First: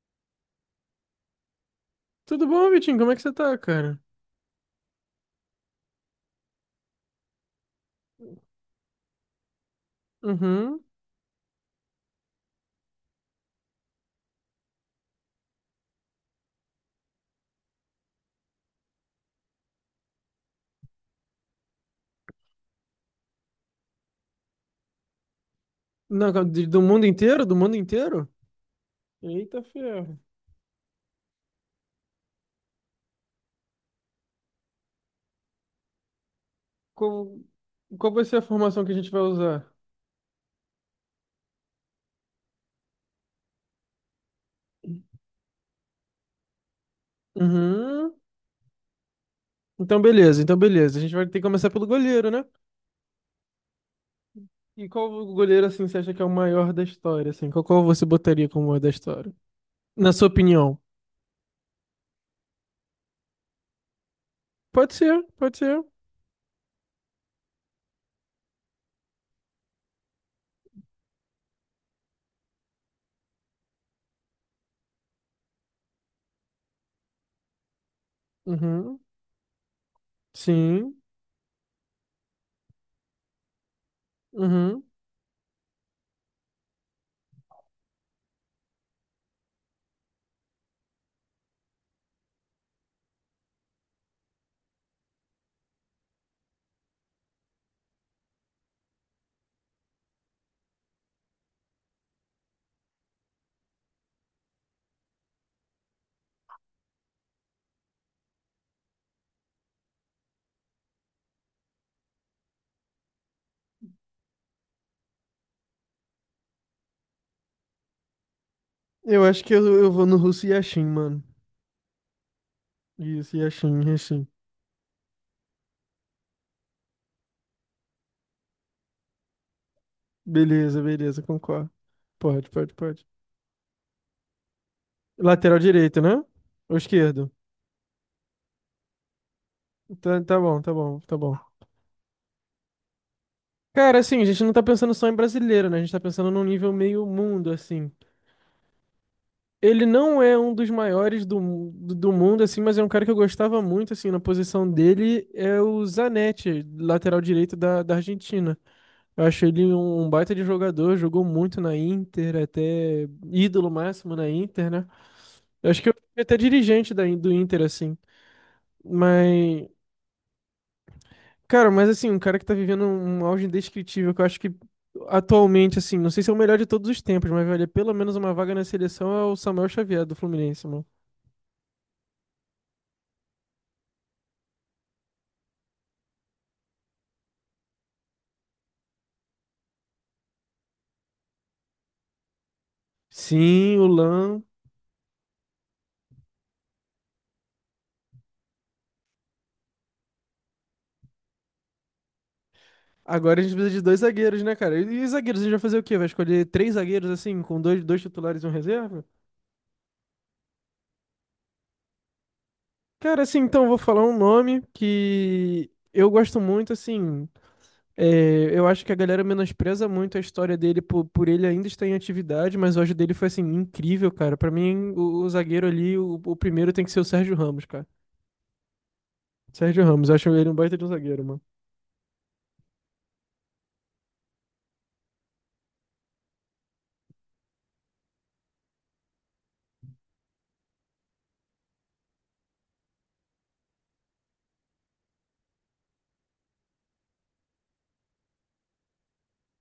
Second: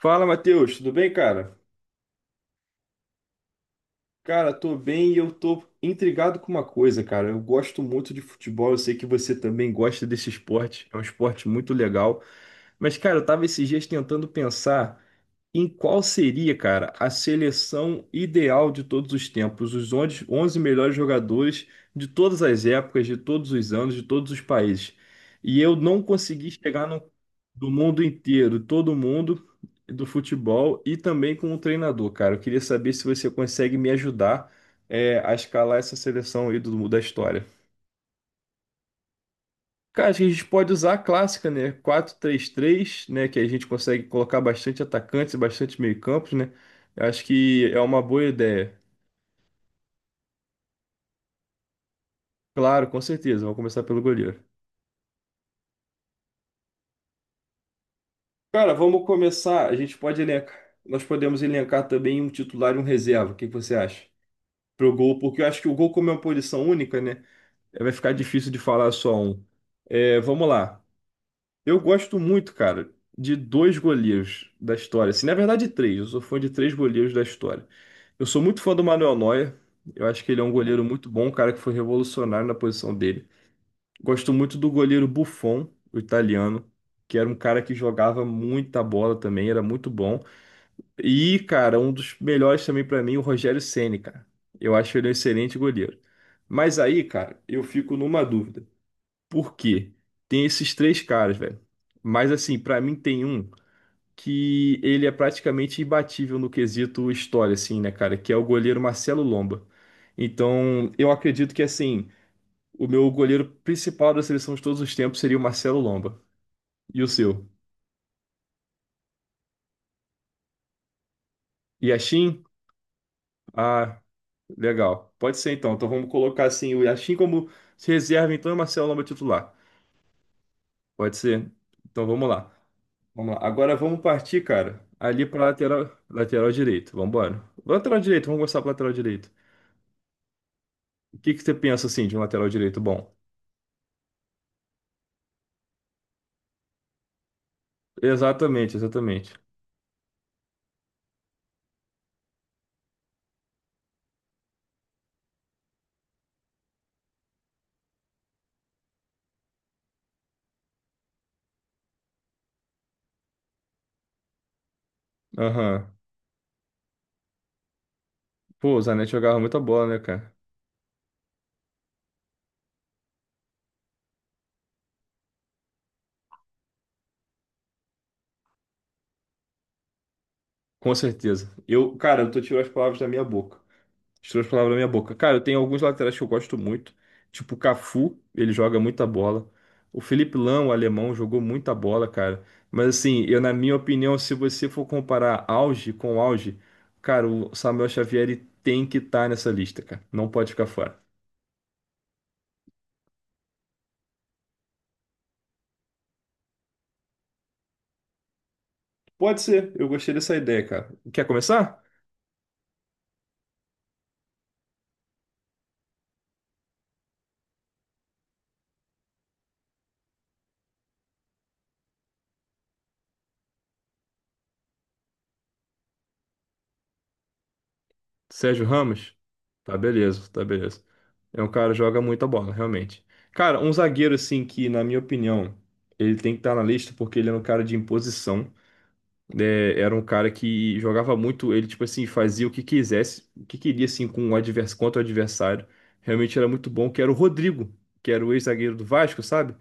Fala, Matheus, tudo bem, cara? Tudo bom, Vitinho? Como é que você tá, cara? Cara, tô bem e eu tô intrigado com uma coisa, cara. Eu gosto muito de futebol, eu sei que você também gosta desse Uhum. esporte, é um esporte muito legal. Mas, cara, eu tava esses dias tentando pensar em qual seria, cara, a seleção ideal de todos os tempos, os 11 11 melhores jogadores de todas as épocas, de todos os anos, de todos os países. E eu não Não, consegui calma, do chegar no mundo inteiro? Do do mundo mundo inteiro? inteiro, todo mundo Eita do ferro. futebol e também com o treinador, cara. Eu queria saber se você consegue me ajudar a escalar essa seleção aí da Qual, história. qual vai ser a formação que a gente vai usar? Cara, acho que a gente pode usar a clássica, né? Quatro três três, né? Que a gente consegue colocar bastante atacantes e bastante meio-campos, né? Eu acho que é uma Uhum. boa ideia. Então, beleza, então, beleza. A gente vai ter que começar pelo goleiro, né? Claro, com certeza. Vamos começar pelo goleiro. E qual o goleiro, assim, você acha que é o maior da história, assim? Qual você botaria como Cara, maior da vamos história? começar. A gente Na pode sua elencar. opinião? Nós podemos elencar também um titular e um reserva. O que que você acha? Pro Pode gol, ser, porque eu pode acho que o ser. gol, como é uma posição única, né? É, vai ficar difícil de falar só um. É, vamos lá. Eu gosto muito, cara, de dois goleiros da história. Assim, na verdade, três. Eu sou fã de três goleiros da história. Eu sou muito fã do Uhum. Manuel Neuer. Eu acho que ele é um goleiro Sim. muito bom, um cara que foi revolucionário na posição dele. Gosto muito do Uhum. goleiro Buffon, o italiano, que era um cara que jogava muita bola também, era muito bom. E, cara, um dos melhores também pra mim, o Rogério Ceni, cara. Eu acho ele um excelente goleiro. Mas aí, cara, eu fico numa dúvida. Por quê? Tem esses três caras, velho. Mas assim, pra mim tem um que ele é praticamente imbatível no quesito história, assim, né, cara? Que é o goleiro Marcelo Lomba. Então, eu acredito que assim, o meu goleiro principal da seleção de todos os tempos seria o Marcelo Lomba. E o seu? Eu acho que eu vou no russo Yashin, mano. Yashin? Isso, Yashin, Ah, Yashin. legal. Pode ser então. Então vamos colocar assim o Yashin como reserva, então, e o Marcelo Lomba titular. Beleza, Pode beleza, ser? concordo. Então vamos Pode, lá. pode, pode. Vamos lá. Agora vamos partir, cara, ali para Lateral lateral, direito, né? lateral Ou direito. Vamos esquerdo? embora. Lateral direito, vamos gostar para lateral direito. Tá, tá bom, tá bom, tá O que bom. que você pensa assim de um lateral direito bom? Cara, assim, a gente não tá pensando só em brasileiro, né? A gente tá pensando num nível meio mundo, assim. Exatamente, exatamente. Ele não é um dos maiores do mundo, assim, mas é um cara que eu gostava muito, assim, na posição dele é o Zanetti, lateral direito da Argentina. Eu acho ele um baita de jogador, jogou muito na Inter, até ídolo máximo na Inter, né? Eu acho Aham. que eu fui até dirigente do Inter, assim. Pô, o Zanetti jogava muita Mas bola, né, cara? Cara, mas assim, um cara que tá vivendo um auge indescritível, que eu acho que atualmente, assim, não sei se é o melhor de todos os tempos, mas vale pelo menos uma vaga na seleção é o Samuel Xavier do Fluminense, mano. Com certeza. Eu, cara, eu tô tirando as palavras da minha boca. Tirou as palavras na minha boca. Cara, eu tenho alguns laterais que eu gosto muito. Tipo o Cafu, ele joga muita bola. O Felipe Lão, o alemão, jogou muita bola, cara. Mas assim, eu na minha Sim, o opinião, se Lan. você for comparar auge com auge, cara, o Samuel Xavier ele tem que estar nessa lista, cara. Não pode ficar fora. Agora a gente precisa de dois zagueiros, né, cara? E zagueiros, a gente vai fazer o quê? Vai escolher três zagueiros, assim, com dois titulares e um reserva? Pode ser, eu gostei dessa ideia, cara. Quer começar? Cara, assim, então, eu vou falar um nome que eu gosto muito, assim. É, eu acho que a galera menospreza muito a história dele por ele ainda estar em atividade, mas o auge dele foi assim, incrível, cara. Pra mim, o zagueiro ali, o primeiro tem que ser o Sérgio Ramos, cara. Sérgio Ramos? Tá Sérgio Ramos, eu beleza, acho tá ele um baita beleza. de um zagueiro, mano. É um cara que joga muita bola, realmente. Cara, um zagueiro assim que, na minha opinião, ele tem que estar na lista porque ele era um cara de imposição, né? Era um cara que jogava muito, ele tipo assim, fazia o que quisesse, o que queria assim com o advers contra o adversário. Realmente era muito bom, que era o Rodrigo, que era o ex-zagueiro do Vasco, sabe?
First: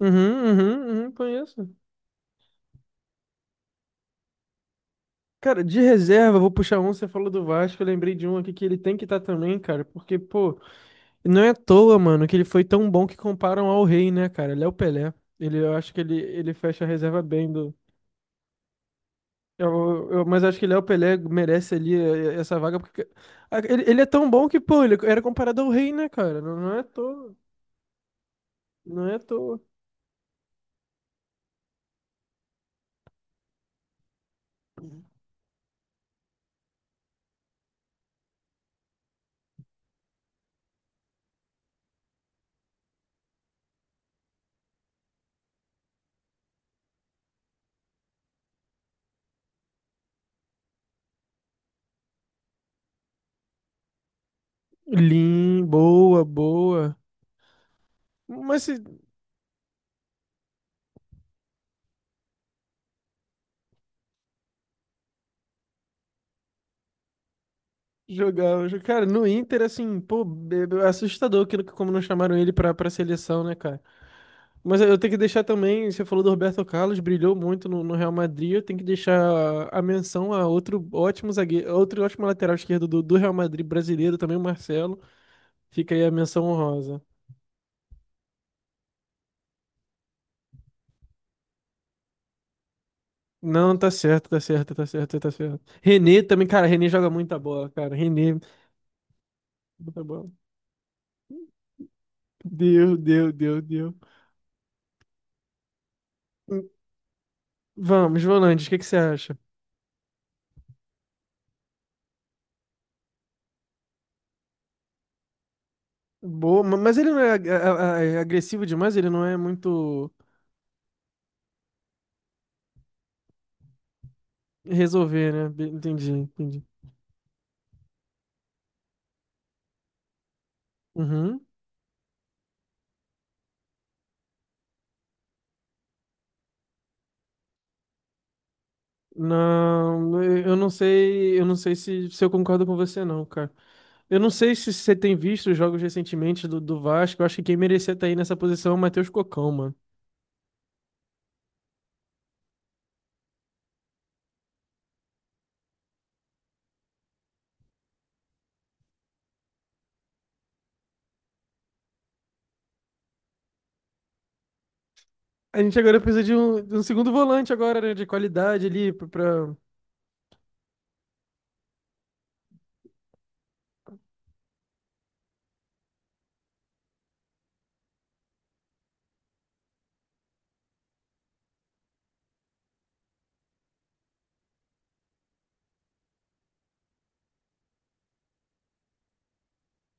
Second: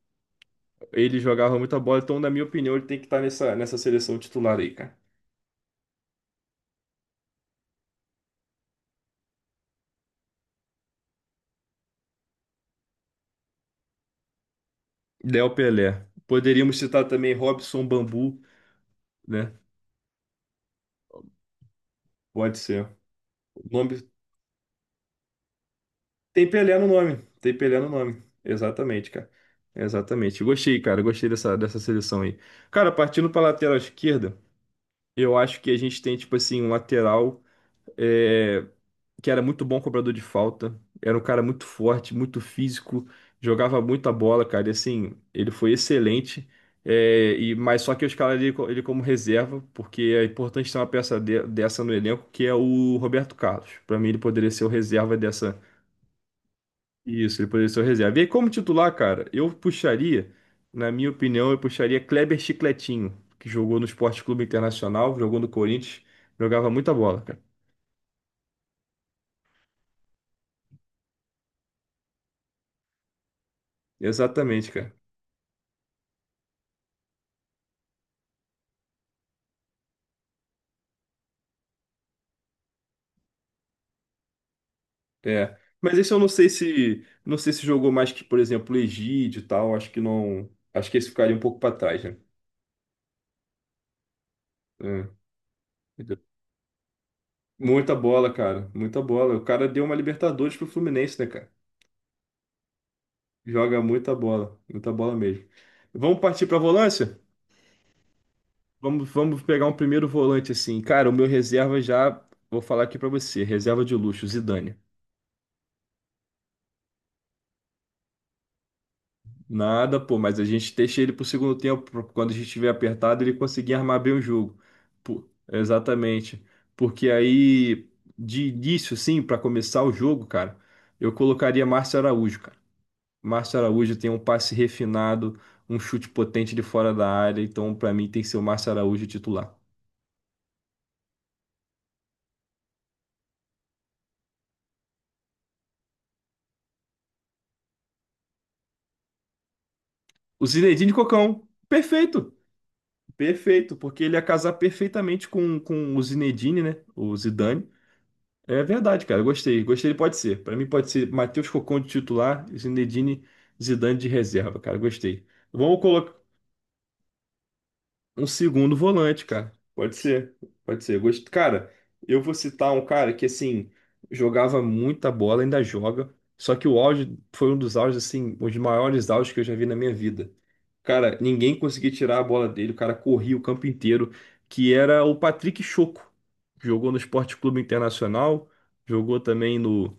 Uhum, uhum, uhum, Ele jogava conheço. muita bola, então na minha opinião, ele tem que estar nessa seleção titular aí, cara. Cara, de reserva, vou puxar um, você falou do Vasco, eu lembrei de um aqui que ele tem que estar também, cara, porque, pô, não é à toa, mano, que ele foi tão bom que comparam ao rei, né, cara? Léo Pelé. Léo Ele, eu acho Pelé. que ele Poderíamos fecha a citar reserva também bem. Robson Bambu, né? Mas acho que Léo Pelé merece ali Pode essa vaga, ser. porque ah, O nome ele é tão bom que, pô, ele era comparado ao rei, né, cara? tem Não, não Pelé é à no nome. toa, Tem Pelé no nome. não Exatamente, é à cara. toa. Exatamente. Gostei, cara. Gostei dessa seleção aí. Cara, partindo para lateral esquerda, eu acho que a gente tem, tipo assim, um lateral é, que era muito bom cobrador de falta. Era um cara muito forte, muito físico, jogava muita bola, cara. E assim, ele foi excelente. É, mas só que eu escalaria ele como reserva, porque é importante ter uma peça dessa no elenco, que é o Roberto Carlos. Para mim, ele poderia ser o reserva dessa Lim, boa, boa. Isso, ele poderia ser o reserva. E aí, como Mas se titular, cara, na minha opinião, eu puxaria Kleber Chicletinho, que jogou no Sport Clube Internacional, jogou no Corinthians, jogava muita bola, cara. Cara, no Inter, assim, pô, assustador aquilo que como não chamaram ele pra seleção, né, cara? Exatamente, Mas cara. eu tenho que deixar também, você falou do Roberto Carlos, brilhou muito no Real Madrid, eu tenho que deixar a menção a outro ótimo zagueiro, outro ótimo lateral esquerdo do Real Madrid brasileiro também, o Marcelo. É. Fica Mas aí a esse eu menção honrosa. Não sei se jogou mais que, por exemplo, o Egídio e tal, acho que não, acho que esse ficaria um pouco para trás, né? Não, tá certo, tá certo, tá certo, É. tá certo. René também, cara, René joga muita bola, Muita cara. bola, René, cara, muita bola. O cara deu uma muita bola. Libertadores pro Fluminense, né, cara? Deu, deu, deu, Joga deu. Muita bola mesmo. Vamos partir pra Hum, volância? Vamos, Volandes, o que que você acha? Vamos pegar um primeiro volante assim. Cara, o meu reserva já. Vou falar aqui pra você. Reserva de luxo, Zidane. Boa, mas ele não é agressivo demais, ele não é Nada, muito pô, mas a gente deixa ele pro segundo tempo. Quando a gente estiver apertado, ele conseguir armar bem o jogo. Pô, resolver, né? Entendi, exatamente. entendi. Porque aí, de início, assim, pra começar o jogo, cara, eu Uhum. colocaria Márcio Araújo, cara. Márcio Araújo tem um passe refinado, um chute potente de fora da área. Então, pra mim, tem que ser o Márcio Araújo titular. Não, eu não sei se eu concordo com você, não, cara. Eu não sei se você tem visto os jogos recentemente do Vasco. Eu acho que quem merecia estar aí nessa posição é o Matheus Cocão, mano. O Zinedine Cocão. Perfeito. Perfeito, porque ele ia casar perfeitamente com o Zinedine, né? O Zidane. É verdade, cara. Eu gostei. Gostei, ele pode ser. Pra mim pode ser Matheus Cocon de titular, Zinedine, Zidane de reserva, cara. Gostei. A gente Vamos agora colocar precisa de um segundo volante agora, né, de um qualidade segundo ali pra... volante, cara. pra... Pode ser. Pode ser. Cara, eu vou citar um cara que, assim, jogava muita bola, ainda joga. Só que o auge foi um dos auges, assim, os maiores auges que eu já vi na minha vida. Cara, ninguém conseguia tirar a bola dele, o cara corria o campo inteiro, que era o Patrick Choco. Jogou no Esporte Clube Internacional, jogou também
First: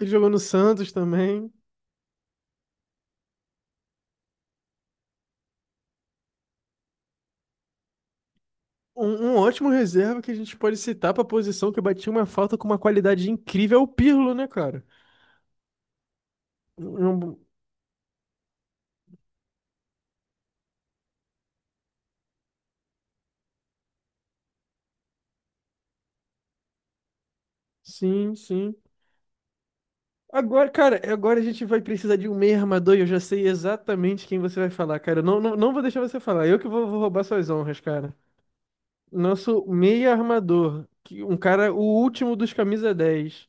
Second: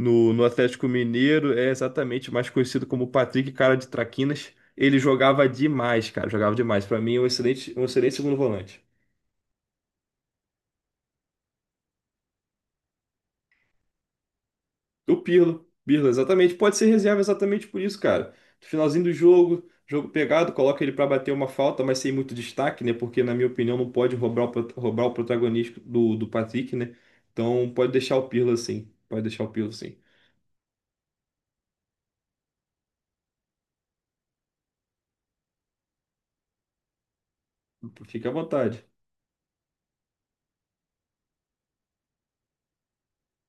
Ele jogou no no Atlético Santos Mineiro, também. é exatamente mais conhecido como Patrick Cara de Traquinas. Ele jogava demais, cara, jogava demais. Pra mim, é um excelente, segundo volante. Um ótimo reserva que a gente pode citar pra posição que batia uma falta com uma qualidade incrível é o Pirlo, né, cara? O Pirlo, Pirlo, exatamente. Pode ser Um- reserva um- exatamente por isso, cara. No finalzinho do jogo, jogo pegado, coloca ele pra bater uma falta, mas sem muito destaque, né? Porque, na minha opinião, não pode roubar roubar o protagonismo do Patrick, né? Então, pode deixar o Sim, Pirlo sim. assim. Pode deixar o Pirlo assim. Agora, cara, agora a gente vai precisar de um meio armador e eu já sei exatamente quem você vai falar, cara. Eu Não, não, não vou deixar você falar. Eu que vou roubar suas honras, cara. Fica à vontade. Nosso meio armador, um cara, o último dos camisa dez,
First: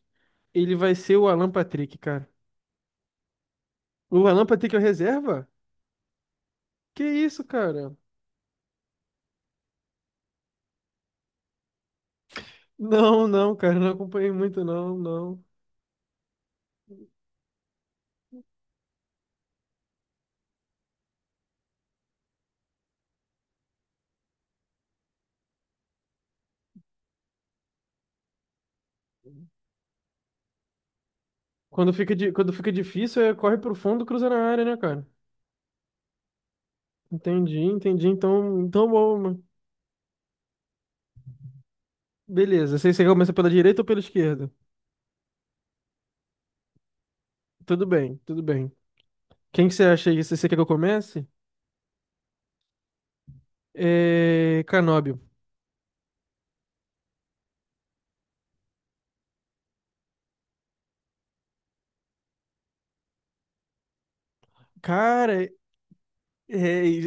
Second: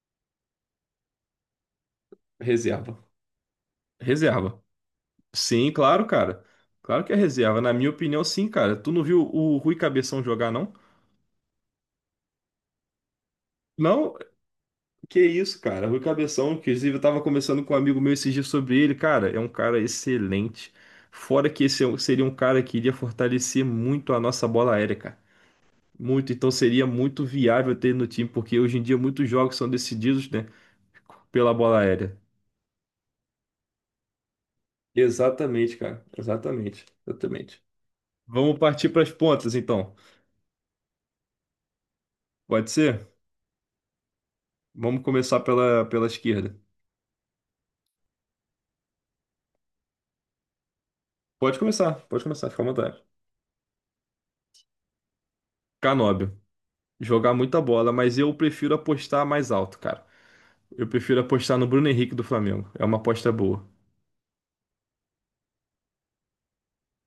ele vai ser o Alan Patrick, cara. Reserva. O Lampard Reserva. tem que é reserva? Sim, claro, cara. Que Claro que é isso, reserva. Na minha cara? opinião, sim, cara. Tu não viu o Rui Cabeção jogar, não? Não, não, cara, não Não? acompanhei muito, não, Que não. isso, cara. Rui Cabeção, inclusive, eu tava conversando com um amigo meu esses dias sobre ele. Cara, é um cara excelente. Fora que esse seria um cara que iria fortalecer muito a nossa bola aérea, cara. Muito, então seria muito viável ter ele no time, porque hoje em dia muitos jogos são decididos, né, pela bola aérea. Quando fica difícil, é corre pro fundo, cruza na área, né, cara? Exatamente, cara. Exatamente. Entendi, Exatamente. entendi. Vamos Então, então partir para as bom, mano. pontas, então. Pode Beleza. Você ser? começa pela direita ou pela esquerda? Vamos começar pela esquerda. Tudo bem, tudo bem. Quem que você acha aí? Você quer que eu comece? Pode começar, fica à vontade. É... Canóbio. Canóbio. Jogar muita bola, mas eu prefiro apostar mais alto, cara. Eu prefiro apostar no Bruno Henrique do Flamengo. É uma aposta boa. Cara, é...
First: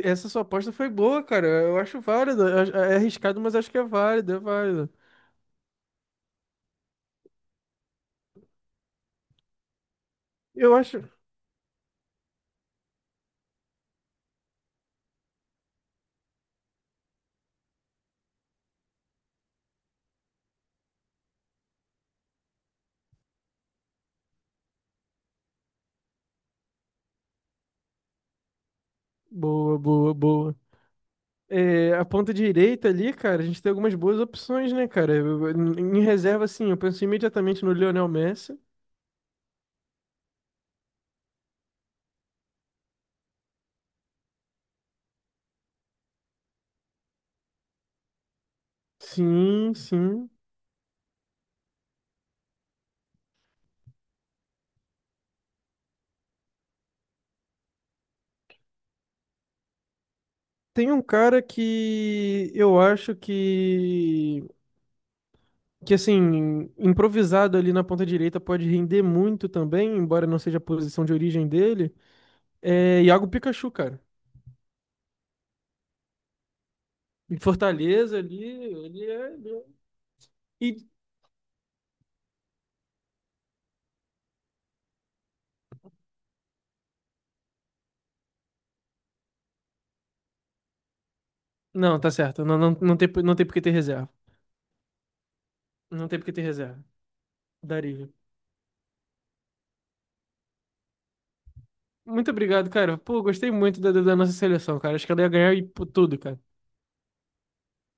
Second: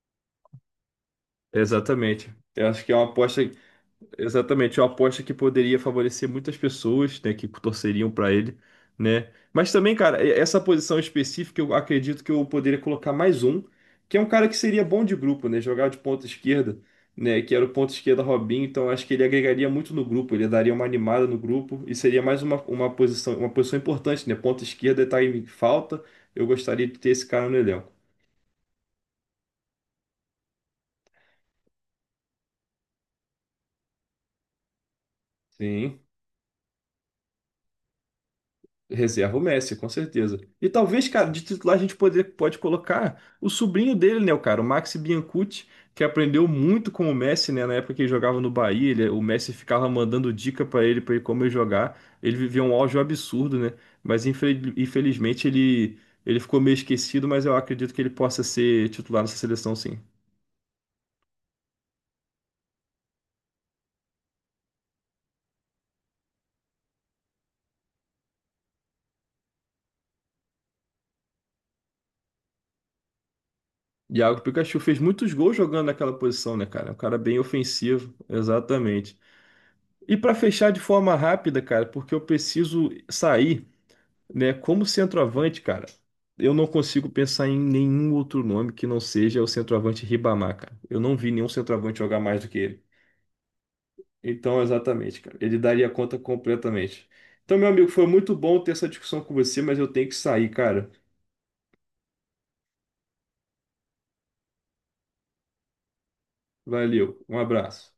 essa sua aposta foi boa, cara. Eu acho Exatamente. Eu válida. acho que É, é é uma arriscado, aposta, mas acho que é válido, é exatamente, é uma válido. aposta que poderia favorecer muitas pessoas, né, que torceriam para ele, né? Mas também, cara, essa Eu posição acho. específica, eu acredito que eu poderia colocar mais um, que é um cara que seria bom de grupo, né? Jogar de ponta esquerda, né? Que era o ponta esquerda Robinho, então acho que ele agregaria muito no grupo, ele daria uma animada no grupo e seria mais uma posição importante, né? Ponta esquerda tá em falta. Eu gostaria de ter esse cara no elenco. Boa, boa, boa. É, a ponta direita ali, cara, a gente tem algumas boas opções, né, cara? Sim. Em reserva, assim, eu penso imediatamente no Lionel Messi. Reserva o Messi, com certeza. E talvez, cara, de titular a gente pode colocar o sobrinho dele, né, o cara, o Maxi Biancucci, que aprendeu muito com o Messi, né, na época que ele jogava no Bahia, o Messi Sim, ficava mandando sim. dica para ele como ele jogar. Ele vivia um auge absurdo, né? Mas infelizmente ele ficou meio esquecido, mas eu acredito que ele possa ser titular nessa seleção, sim. Tem um cara que eu acho que assim, improvisado ali na ponta direita pode render muito também, embora não seja a posição de origem dele. É Iago Pikachu, cara. Iago Pikachu fez muitos gols jogando naquela posição, né, cara? Um cara bem Em ofensivo, Fortaleza ali, ele exatamente. é. Ele é... E para fechar de E... forma rápida, cara, porque eu preciso sair, né? Como centroavante, cara, eu não consigo pensar em nenhum outro nome que não seja o centroavante Ribamar, cara. Eu não vi nenhum Não, centroavante tá jogar mais certo. do Não, que não, ele. não tem, não tem por que ter reserva. Então, exatamente, cara, ele daria Não conta tem por que ter reserva. completamente. Então, meu amigo, foi Daria. muito bom ter essa discussão com você, mas eu tenho que sair, cara. Muito obrigado, cara. Pô, gostei muito da nossa seleção, cara. Acho que ela ia ganhar e por tudo, cara. Valeu, um abraço.